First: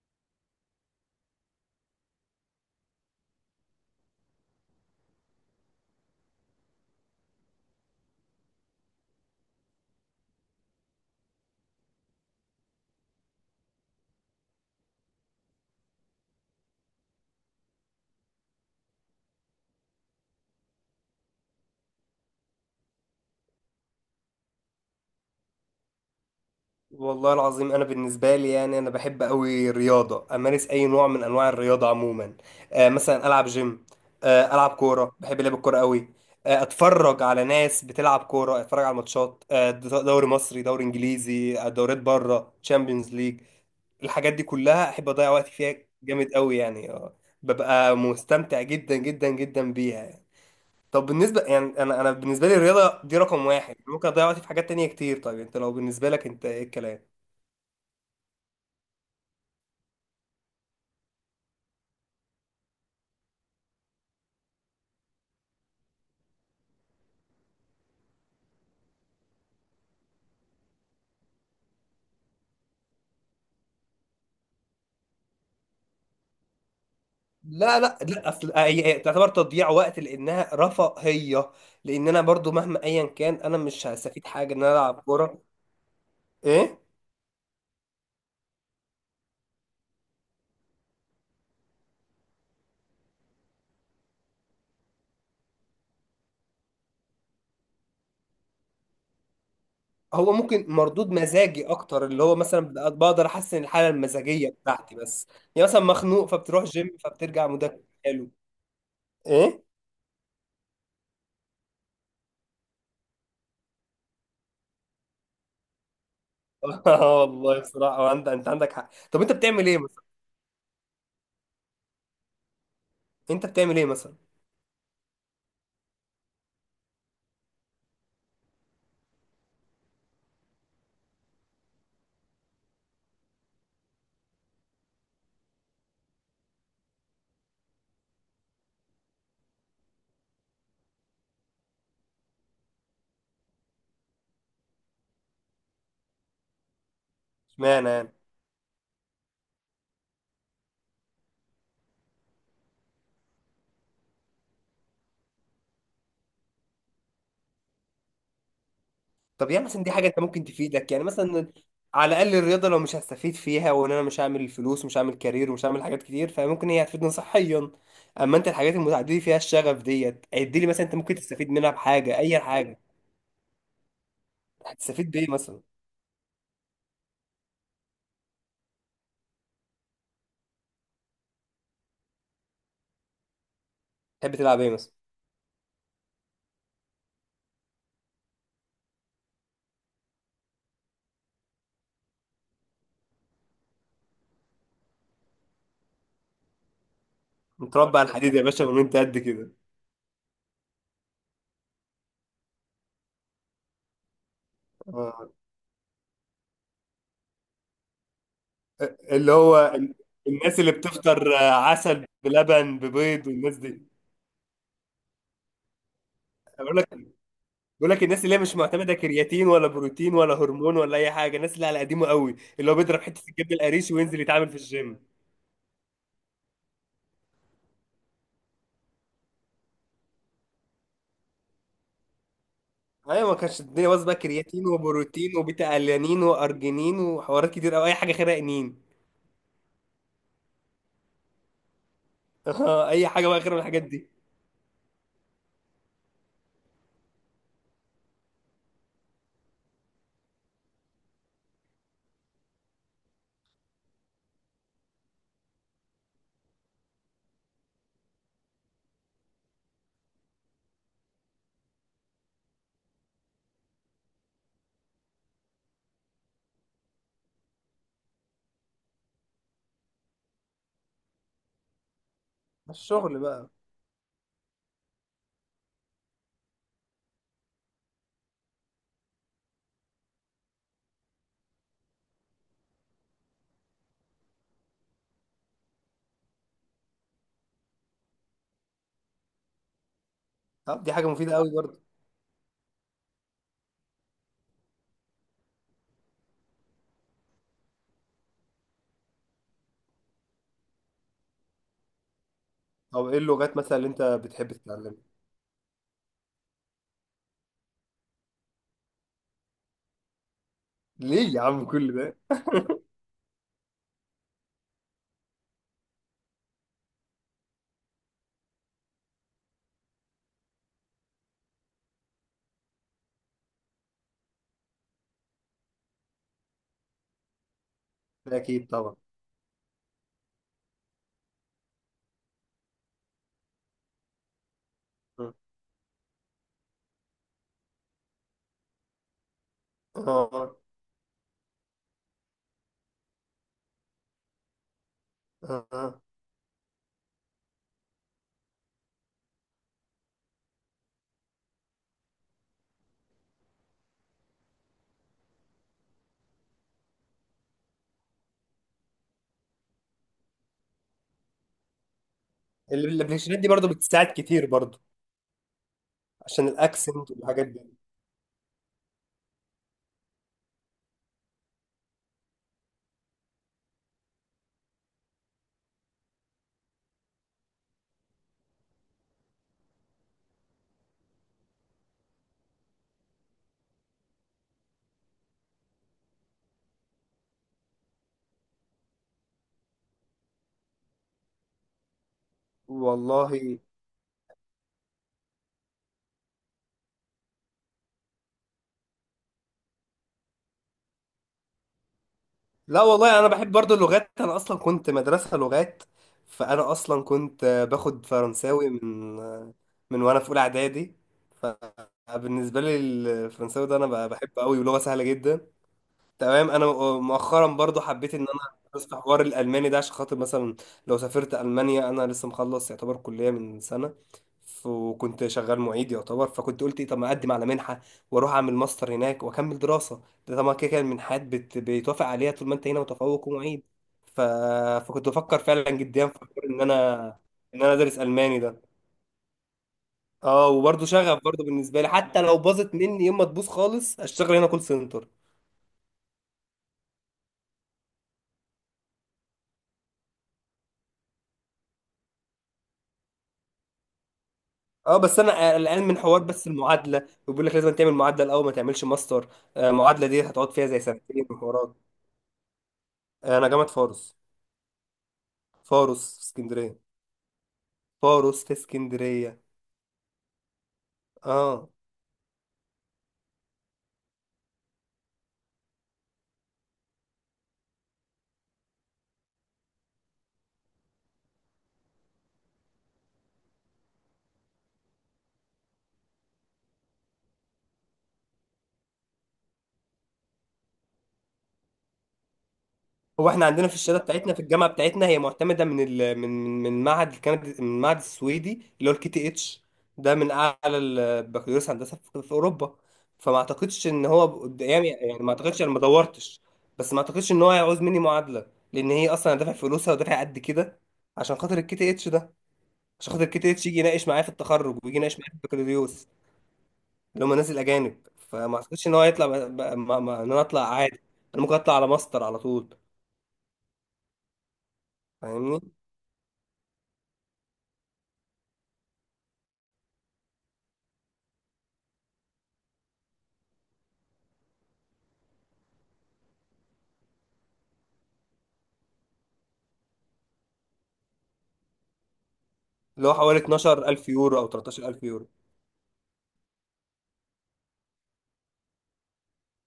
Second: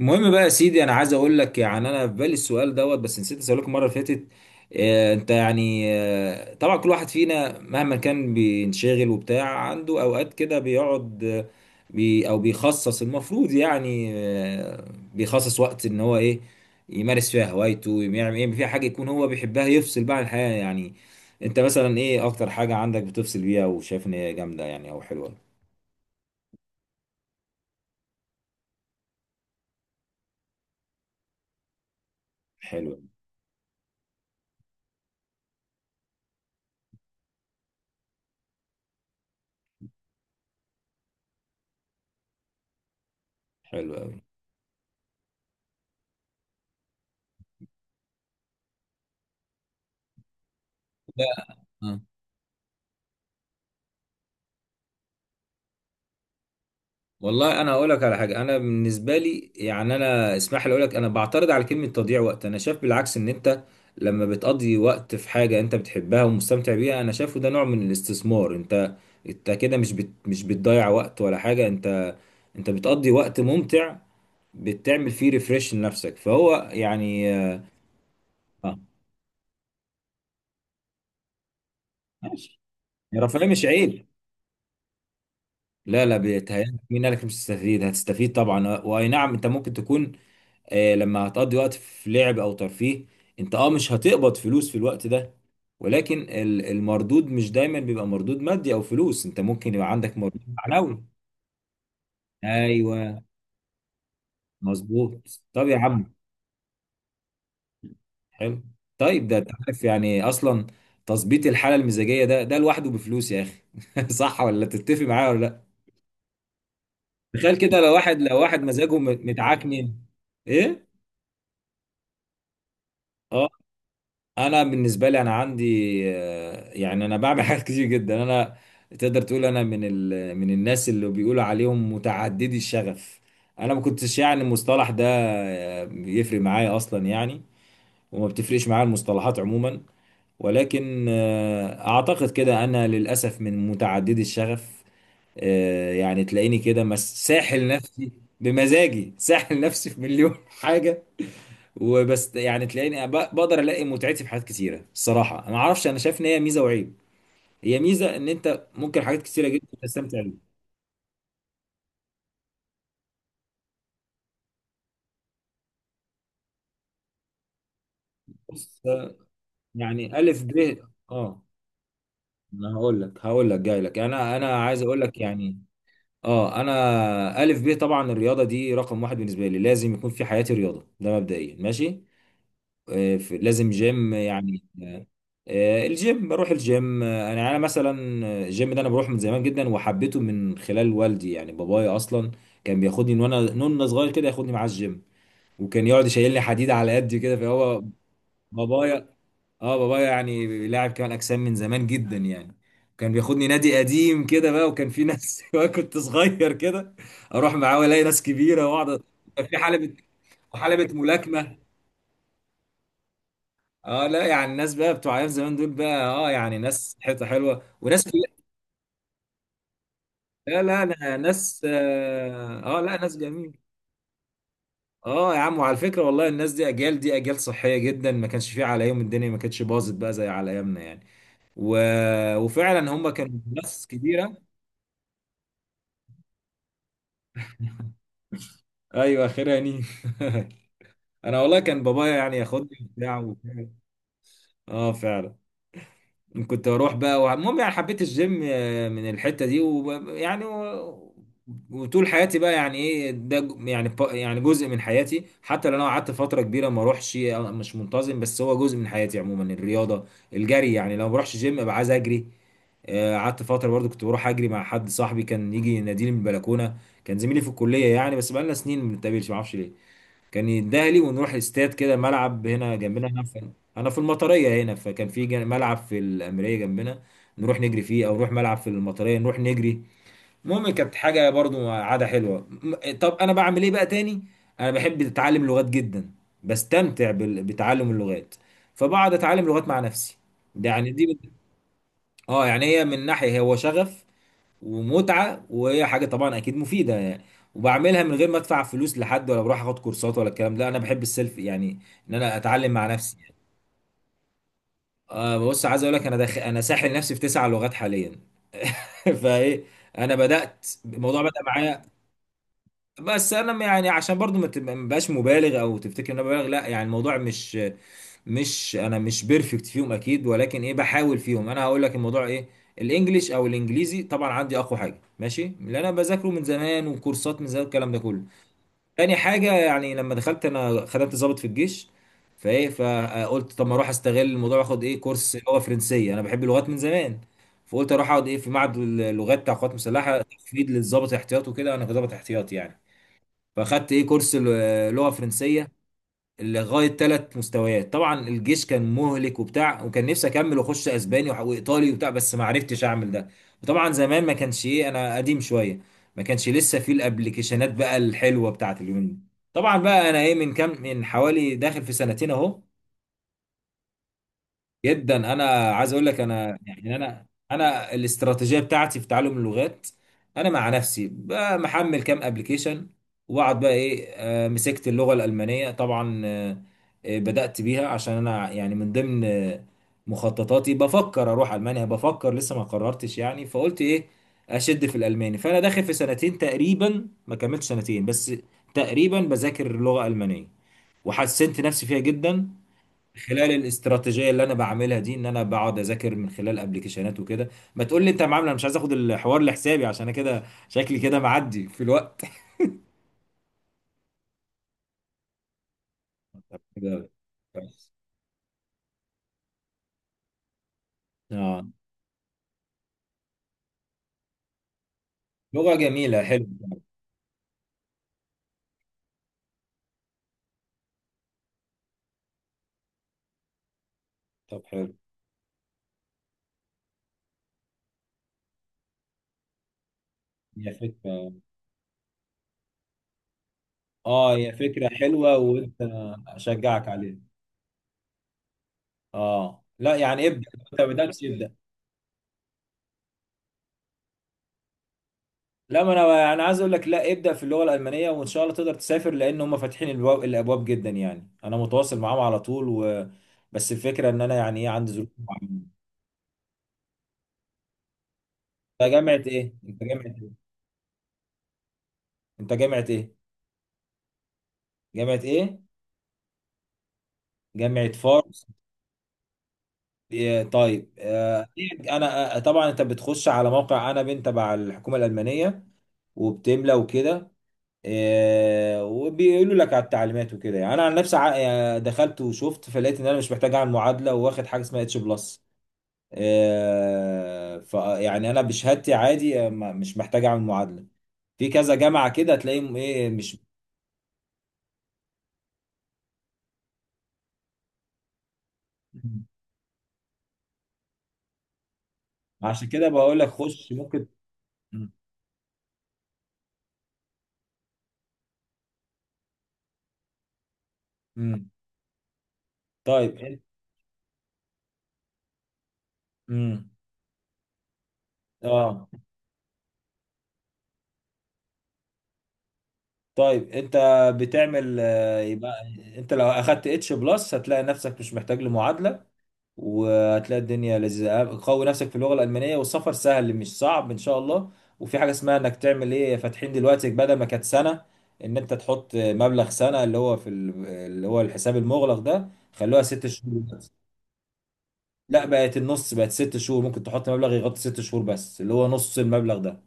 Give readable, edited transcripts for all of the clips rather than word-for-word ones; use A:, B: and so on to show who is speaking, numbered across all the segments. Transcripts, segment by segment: A: المهم بقى يا سيدي، انا عايز اقول لك يعني انا في بالي السؤال دوت، بس نسيت اسالك المره اللي فاتت. انت يعني، طبعا كل واحد فينا مهما كان بينشغل وبتاع، عنده اوقات كده بيقعد، بي او بيخصص، المفروض يعني، بيخصص وقت ان هو ايه يمارس فيها هوايته، يعمل ايه فيها حاجه يكون هو بيحبها، يفصل بقى عن الحياه يعني. انت مثلا ايه اكتر حاجه عندك بتفصل بيها وشايف ان هي جامده يعني او حلوه؟
B: والله العظيم، انا بالنسبه لي يعني انا بحب قوي الرياضه، امارس اي نوع من انواع الرياضه عموما.
A: حلوه
B: مثلا العب جيم. العب كوره، بحب لعب الكوره قوي. اتفرج على ناس بتلعب كوره، اتفرج على ماتشات دوري مصري، دوري انجليزي، دوريات بره، تشامبيونز ليج.
A: حلوه
B: الحاجات دي كلها احب اضيع وقتي فيها. جامد قوي يعني ببقى مستمتع جدا جدا جدا بيها يعني. طب بالنسبه،
A: قوي.
B: يعني انا بالنسبه لي الرياضه دي رقم واحد، ممكن اضيع وقتي في حاجات تانية كتير. طيب انت لو بالنسبه لك انت ايه الكلام؟
A: والله انا هقول لك على حاجه، انا بالنسبه لي يعني، انا اسمح لي اقول لك، انا بعترض على كلمه تضييع وقت. انا شايف بالعكس، ان انت لما بتقضي وقت في حاجه انت بتحبها ومستمتع بيها، انا شايفه ده نوع من الاستثمار. انت كده مش بت مش بتضيع وقت ولا حاجه، انت بتقضي وقت ممتع، بتعمل فيه ريفريش لنفسك، فهو يعني.
B: لا لا لا، اصل
A: اه،
B: هي تعتبر تضييع وقت لانها رفاهيه. لان انا برضو
A: ماشي.
B: مهما ايا كان
A: الرفاهيه
B: انا
A: مش
B: مش
A: عيب.
B: هستفيد حاجه ان انا العب كوره.
A: لا لا،
B: ايه.
A: بيتهيألك، مين قالك مش هتستفيد؟ هتستفيد طبعا، واي نعم، انت ممكن تكون لما هتقضي وقت في لعب او ترفيه، انت اه مش هتقبض فلوس في الوقت ده، ولكن المردود مش دايما بيبقى مردود مادي او فلوس، انت ممكن يبقى عندك
B: هو
A: مردود
B: ممكن
A: معنوي.
B: مردود مزاجي اكتر، اللي هو مثلا
A: ايوه،
B: بقدر احسن الحاله المزاجيه بتاعتي بس.
A: مظبوط، طب
B: يعني
A: يا
B: مثلا
A: عم.
B: مخنوق، فبتروح جيم، فبترجع مودك حلو.
A: حلو. طيب، ده انت
B: ايه.
A: عارف يعني اصلا، تظبيط الحاله المزاجيه ده لوحده بفلوس يا اخي. صح، ولا تتفق معايا ولا لا؟ تخيل
B: والله
A: كده، لو
B: بصراحه،
A: واحد
B: وانت
A: لو
B: انت
A: واحد
B: عندك حق.
A: مزاجه
B: طب انت بتعمل ايه
A: متعكنن.
B: مثلا؟
A: ايه،
B: انت
A: اه.
B: بتعمل ايه مثلا؟
A: انا بالنسبه لي انا عندي، يعني انا بعمل حاجات كتير جدا. انا تقدر تقول انا من من الناس اللي بيقولوا عليهم متعددي الشغف. انا ما كنتش يعني المصطلح ده بيفرق معايا اصلا يعني، وما بتفرقش معايا المصطلحات عموما، ولكن اعتقد كده انا للاسف من متعددي الشغف. يعني تلاقيني كده ساحل
B: اشمعنى يعني؟
A: نفسي بمزاجي، ساحل نفسي في مليون حاجه. وبس يعني تلاقيني بقدر الاقي متعتي في حاجات كتيره. الصراحه ما اعرفش، انا شايف ان هي ميزه وعيب، هي ميزه ان انت ممكن حاجات كتيره
B: طب يعني
A: جدا
B: مثلا دي حاجه انت
A: تستمتع بيها.
B: ممكن تفيدك يعني مثلا؟ على الاقل الرياضه، لو مش هستفيد فيها وان انا مش هعمل فلوس ومش هعمل كارير ومش هعمل حاجات كتير، فممكن هي هتفيدني صحيا. اما انت الحاجات
A: بص
B: المتعدده فيها الشغف
A: يعني
B: ديت،
A: الف
B: عد لي
A: ب،
B: مثلا انت ممكن
A: اه،
B: تستفيد منها بحاجه اي
A: انا
B: حاجه.
A: هقول لك جاي لك، انا عايز اقول
B: هتستفيد
A: لك
B: بايه مثلا؟
A: يعني، اه، انا الف ب طبعا الرياضه دي رقم واحد بالنسبه لي، لازم يكون في حياتي رياضه، ده مبدئيا. ماشي، لازم جيم
B: تحب تلعب
A: يعني.
B: ايه مثلا؟
A: الجيم بروح الجيم. انا مثلا، الجيم ده انا بروح من زمان جدا، وحبيته من خلال والدي يعني، بابايا اصلا كان بياخدني من وانا نون صغير كده، ياخدني معاه الجيم، وكان يقعد يشيلني حديد على قدي كده، فهو
B: متربع على الحديد يا باشا من وانت
A: بابايا.
B: قد كده؟
A: اه، بابايا يعني لاعب كمال اجسام من زمان جدا يعني، كان بياخدني نادي قديم كده بقى، وكان في
B: آه.
A: ناس وانا كنت صغير كده اروح معاه والاقي ناس كبيره واقعد.
B: اللي
A: كان في
B: هو
A: حلبة،
B: الناس اللي
A: وحلبة
B: بتفطر
A: ملاكمة.
B: عسل بلبن ببيض والناس دي.
A: اه، لا يعني الناس بقى بتوع ايام زمان دول بقى، اه يعني
B: اقول لك.
A: ناس حته حلوه
B: بيقول لك
A: وناس.
B: الناس اللي هي مش معتمده كرياتين ولا بروتين ولا
A: لا
B: هرمون
A: لا
B: ولا اي
A: لا،
B: حاجه، الناس
A: ناس
B: اللي على قديمه قوي،
A: اه،
B: اللي هو
A: لا،
B: بيضرب
A: ناس
B: حته الجبن
A: جميل.
B: القريش وينزل يتعامل في الجيم.
A: اه يا عم، وعلى فكره والله، الناس دي اجيال صحيه جدا، ما كانش فيها على يوم الدنيا، ما كانتش باظت بقى زي على ايامنا يعني. و... وفعلا هم
B: ايوه، ما
A: كانوا
B: كانش
A: ناس
B: الدنيا باظت بقى
A: كبيره.
B: كرياتين وبروتين وبيتا الانين وارجينين وحوارات كتير او اي حاجه خيرها انين.
A: ايوه، اخرها نيم. انا والله كان بابايا يعني ياخدني
B: اي
A: وبتاع
B: حاجه بقى خير من
A: وبتاع.
B: الحاجات دي.
A: اه فعلا، كنت اروح بقى المهم يعني حبيت الجيم من الحته دي، ويعني وطول حياتي بقى يعني ايه ده يعني يعني جزء من حياتي، حتى لو انا قعدت فتره كبيره ما اروحش، مش منتظم، بس هو جزء من حياتي عموما الرياضه. الجري يعني، لو ما بروحش جيم ابقى عايز اجري. قعدت فتره برضو كنت بروح اجري مع حد، صاحبي كان يجي يناديني من البلكونه، كان زميلي في الكليه يعني، بس بقالنا سنين ما بنتقابلش، ما اعرفش ليه، كان يديها لي، ونروح استاد كده، ملعب هنا جنبنا
B: الشغل
A: هنا،
B: بقى؟
A: في انا في المطريه هنا، فكان في ملعب في الامريه جنبنا، نروح نجري فيه، او نروح ملعب في المطريه نروح نجري. المهم كانت حاجه برضو عاده حلوه. طب انا بعمل ايه بقى تاني؟ انا بحب اتعلم لغات جدا، بستمتع بتعلم اللغات، فبقعد اتعلم لغات مع نفسي. ده
B: طب
A: يعني
B: دي حاجه
A: دي،
B: مفيده قوي برضه.
A: اه يعني هي من ناحيه هو شغف ومتعه، وهي حاجه طبعا اكيد مفيده يعني، وبعملها من غير ما ادفع فلوس لحد، ولا بروح اخد كورسات ولا الكلام ده، انا بحب السيلف يعني، ان انا اتعلم مع
B: طب
A: نفسي.
B: ايه اللغات مثلا اللي انت بتحب تتعلمها؟
A: بص، عايز اقول لك، انا انا ساحل نفسي في 9 لغات حاليا. فايه؟ انا بدات الموضوع
B: ليه يا
A: بدا
B: عم
A: معايا،
B: كل ده؟
A: بس انا يعني عشان برضو ما بقاش مبالغ او تفتكر ان انا ببالغ، لا يعني الموضوع مش انا مش بيرفكت فيهم اكيد، ولكن ايه بحاول فيهم. انا هقول لك الموضوع ايه. الانجليش او الانجليزي طبعا عندي اقوى حاجه، ماشي، اللي انا بذاكره من زمان، وكورسات من زمان، الكلام ده كله.
B: ده اكيد طبعا.
A: تاني حاجه، يعني لما دخلت انا خدمت ضابط في الجيش، فايه، فقلت طب ما اروح استغل الموضوع واخد ايه
B: اه،
A: كورس اللي هو فرنسيه، انا بحب اللغات من زمان. فقلت اروح اقعد ايه في معهد اللغات بتاع القوات المسلحه،
B: اه.
A: تفيد للضابط احتياط وكده، انا كضابط احتياط يعني. فاخدت ايه كورس لغه فرنسيه،
B: آه.
A: لغايه 3 مستويات. طبعا الجيش كان مهلك وبتاع، وكان نفسي اكمل واخش اسباني وايطالي وبتاع، بس ما عرفتش اعمل ده. وطبعا زمان ما كانش ايه، انا قديم شويه، ما كانش لسه في الابليكيشنات بقى الحلوه بتاعت اليومين دي. طبعا بقى انا ايه، من كام، من حوالي داخل في سنتين اهو.
B: الابلكيشنات دي برضه بتساعد كتير برضه،
A: جدا، انا عايز اقول لك
B: عشان
A: انا يعني،
B: الاكسنت
A: انا
B: والحاجات دي.
A: انا الاستراتيجيه بتاعتي في تعلم اللغات، انا مع نفسي بقى محمل كام ابلكيشن، واقعد بقى ايه، مسكت اللغه الالمانيه طبعا. بدات بيها عشان انا يعني من ضمن مخططاتي بفكر اروح المانيا، بفكر لسه ما قررتش يعني. فقلت ايه، اشد في الالماني، فانا داخل في سنتين تقريبا، ما كملتش سنتين بس، تقريبا بذاكر لغه المانيه وحسنت نفسي فيها جدا،
B: والله.
A: خلال الاستراتيجيه اللي انا بعملها دي، ان انا بقعد اذاكر من خلال ابلكيشنات وكده. ما تقول لي انت معامله، انا مش عايز اخد الحوار لحسابي عشان انا كده شكلي كده معدي في الوقت.
B: لا والله، انا بحب برضو اللغات، انا اصلا كنت مدرسة لغات.
A: طب
B: فانا اصلا
A: كده
B: كنت
A: كويس.
B: باخد فرنساوي من وانا في اولى اعدادي.
A: اه،
B: فبالنسبة لي الفرنساوي ده انا بحبه قوي، ولغة سهلة جدا.
A: لغه جميله، حلو.
B: تمام. انا مؤخرا برضو حبيت ان انا ادرس في حوار الالماني ده، عشان خاطر مثلا لو سافرت المانيا. انا لسه مخلص يعتبر كليه من سنه،
A: طب حلو.
B: وكنت شغال معيد يعتبر، فكنت قلت ايه، طب ما اقدم على منحه واروح اعمل ماستر هناك واكمل دراسه. ده طبعا كده
A: هي
B: كده المنحات
A: فكره،
B: بيتوافق عليها طول ما انت هنا متفوق ومعيد. ف...
A: اه هي فكره
B: فكنت
A: حلوه
B: بفكر فعلا
A: وانت،
B: جديا في حوار ان
A: اشجعك
B: انا
A: عليها.
B: ادرس الماني ده.
A: اه لا يعني ابدا،
B: اه،
A: انت ما
B: وبرضه شغف
A: بداتش
B: برضه
A: ابدا.
B: بالنسبه لي، حتى لو باظت مني يوم ما تبوظ خالص اشتغل هنا كول سنتر.
A: لا، ما انا عايز اقول لك، لا ابدا في اللغه الالمانيه، وان شاء الله تقدر تسافر، لان هم فاتحين الابواب جدا يعني، انا متواصل معاهم على طول، بس الفكره ان انا يعني ايه، عندي
B: اه
A: ظروف
B: بس انا
A: معينه.
B: قلقان من حوار بس المعادله، وبيقول لك لازم تعمل معادله الاول ما تعملش
A: انت جامعه
B: ماستر.
A: ايه؟ انت جامعه
B: المعادله دي
A: ايه؟
B: هتقعد فيها زي سنتين وحوارات.
A: انت جامعه ايه؟
B: انا جامعه فاروس.
A: جامعه ايه؟
B: فاروس في اسكندريه.
A: جامعه
B: فاروس
A: فاروس؟
B: في اسكندريه.
A: إيه طيب،
B: اه،
A: انا طبعا انت بتخش على موقع، انا بنت تبع الحكومه الالمانيه، وبتملى وكده، وبيقولوا لك على التعليمات وكده يعني. انا عن نفسي، دخلت وشفت، فلقيت ان انا مش محتاج اعمل معادله، واخد حاجه اسمها H+. يعني انا بشهادتي عادي، مش محتاج اعمل معادله. في كذا جامعه كده تلاقيهم ايه،
B: هو
A: مش.
B: احنا عندنا في الشهاده بتاعتنا، في الجامعه بتاعتنا، هي معتمده من من معهد الكندي، من المعهد السويدي اللي هو الكي تي اتش. ده من اعلى البكالوريوس هندسه في
A: عشان
B: اوروبا.
A: كده بقول لك
B: فما
A: خش
B: اعتقدش
A: ممكن.
B: ان هو قدامي،
A: مم.
B: يعني ما اعتقدش، انا ما دورتش. بس ما اعتقدش ان هو هيعوز مني معادله، لان هي اصلا انا دافع فلوسها ودافع قد كده عشان
A: مم.
B: خاطر الكي تي اتش ده، عشان
A: طيب
B: خاطر الكي
A: انت.
B: تي اتش يجي يناقش معايا في التخرج ويجي يناقش معايا في البكالوريوس،
A: مم.
B: اللي هم الناس الاجانب. فما
A: اه
B: اعتقدش ان هو هيطلع ب... ب... ما... ما... ان انا اطلع عادي. انا ممكن اطلع على ماستر على طول.
A: طيب انت بتعمل، يبقى
B: فاهمني.
A: انت لو اخدت H+ هتلاقي نفسك مش محتاج لمعادله، وهتلاقي الدنيا لذيذة. قوي نفسك في اللغة الألمانية، والسفر سهل مش صعب إن شاء الله. وفي حاجة اسمها إنك تعمل إيه، فاتحين دلوقتي بدل ما كانت سنة، إن أنت تحط مبلغ سنة اللي هو في اللي هو الحساب المغلق ده، خلوها ست
B: اللي هو
A: شهور
B: حوالي
A: دلوقتي.
B: 12000 يورو او 13000
A: لا،
B: يورو.
A: بقت النص، بقت 6 شهور، ممكن تحط مبلغ يغطي 6 شهور بس، اللي هو نص المبلغ ده.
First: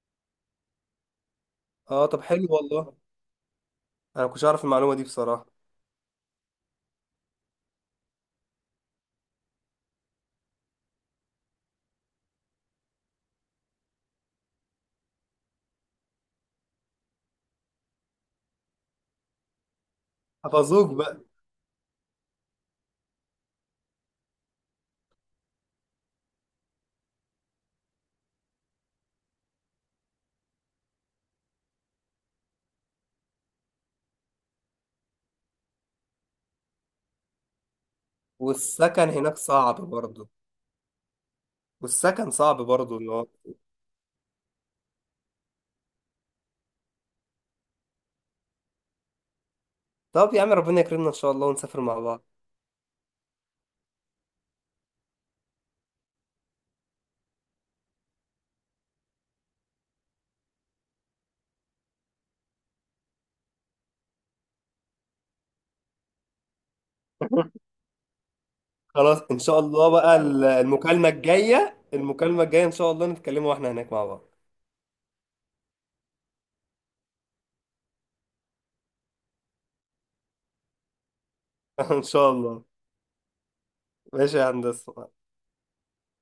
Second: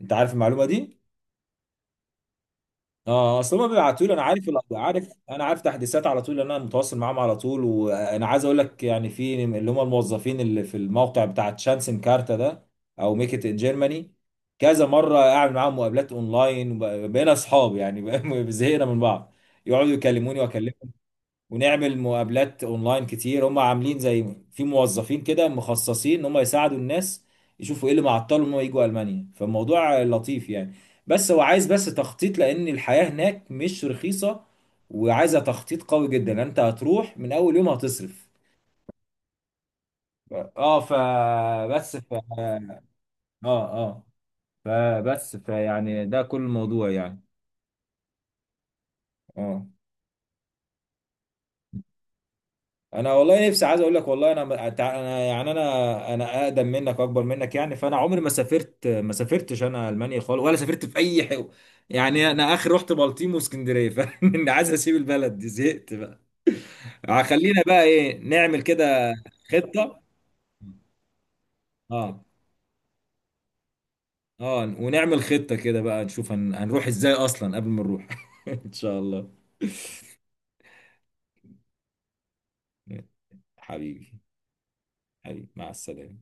A: أنت عارف المعلومة دي؟
B: اه طب حلو والله.
A: اه، اصل هم بيبعتوا لي، انا
B: انا كنتش
A: عارف ال-
B: اعرف المعلومه دي
A: عارف انا
B: بصراحه.
A: عارف تحديثات على طول، لان انا متواصل معاهم على طول. وانا عايز اقول لك يعني، في اللي هم الموظفين اللي في الموقع بتاع شانسن كارتا ده، او ميك ات ان جيرماني، كذا مره اعمل معاهم مقابلات اونلاين، بقينا اصحاب يعني، زهقنا من بعض. يقعدوا يكلموني
B: حفظوك
A: واكلمهم،
B: بقى.
A: ونعمل مقابلات اونلاين كتير. هم عاملين زي في موظفين كده مخصصين ان هم يساعدوا الناس، يشوفوا ايه اللي معطلهم ان هم يجوا المانيا، فالموضوع لطيف يعني. بس هو عايز بس تخطيط، لان الحياة هناك مش رخيصة، وعايزة تخطيط قوي جدا، لأن انت هتروح من اول يوم هتصرف.
B: والسكن هناك صعب برضه.
A: ف- اه فبس ف
B: والسكن صعب
A: اه
B: برضه، اللي هو.
A: اه فبس فيعني ده كل الموضوع يعني. اه.
B: طب يا عم ربنا يكرمنا ان شاء الله ونسافر مع بعض.
A: انا والله نفسي، عايز اقول لك، والله انا يعني انا اقدم منك اكبر منك يعني، فانا عمري ما سافرت، ما سافرتش انا المانيا خالص، ولا سافرت في اي يعني انا اخر رحت بلطيم واسكندريه. فانا عايز اسيب البلد دي، زهقت بقى. خلينا بقى ايه نعمل كده،
B: خلاص، ان شاء الله
A: خطه.
B: بقى المكالمه الجايه
A: اه
B: المكالمه الجايه ان شاء الله نتكلموا واحنا هناك مع بعض.
A: اه ونعمل خطه كده بقى، نشوف هنروح ازاي اصلا قبل ما نروح. ان شاء الله.
B: ان شاء الله.
A: حبيبي،
B: ماشي يا هندسه.
A: حبيبي مع السلامه.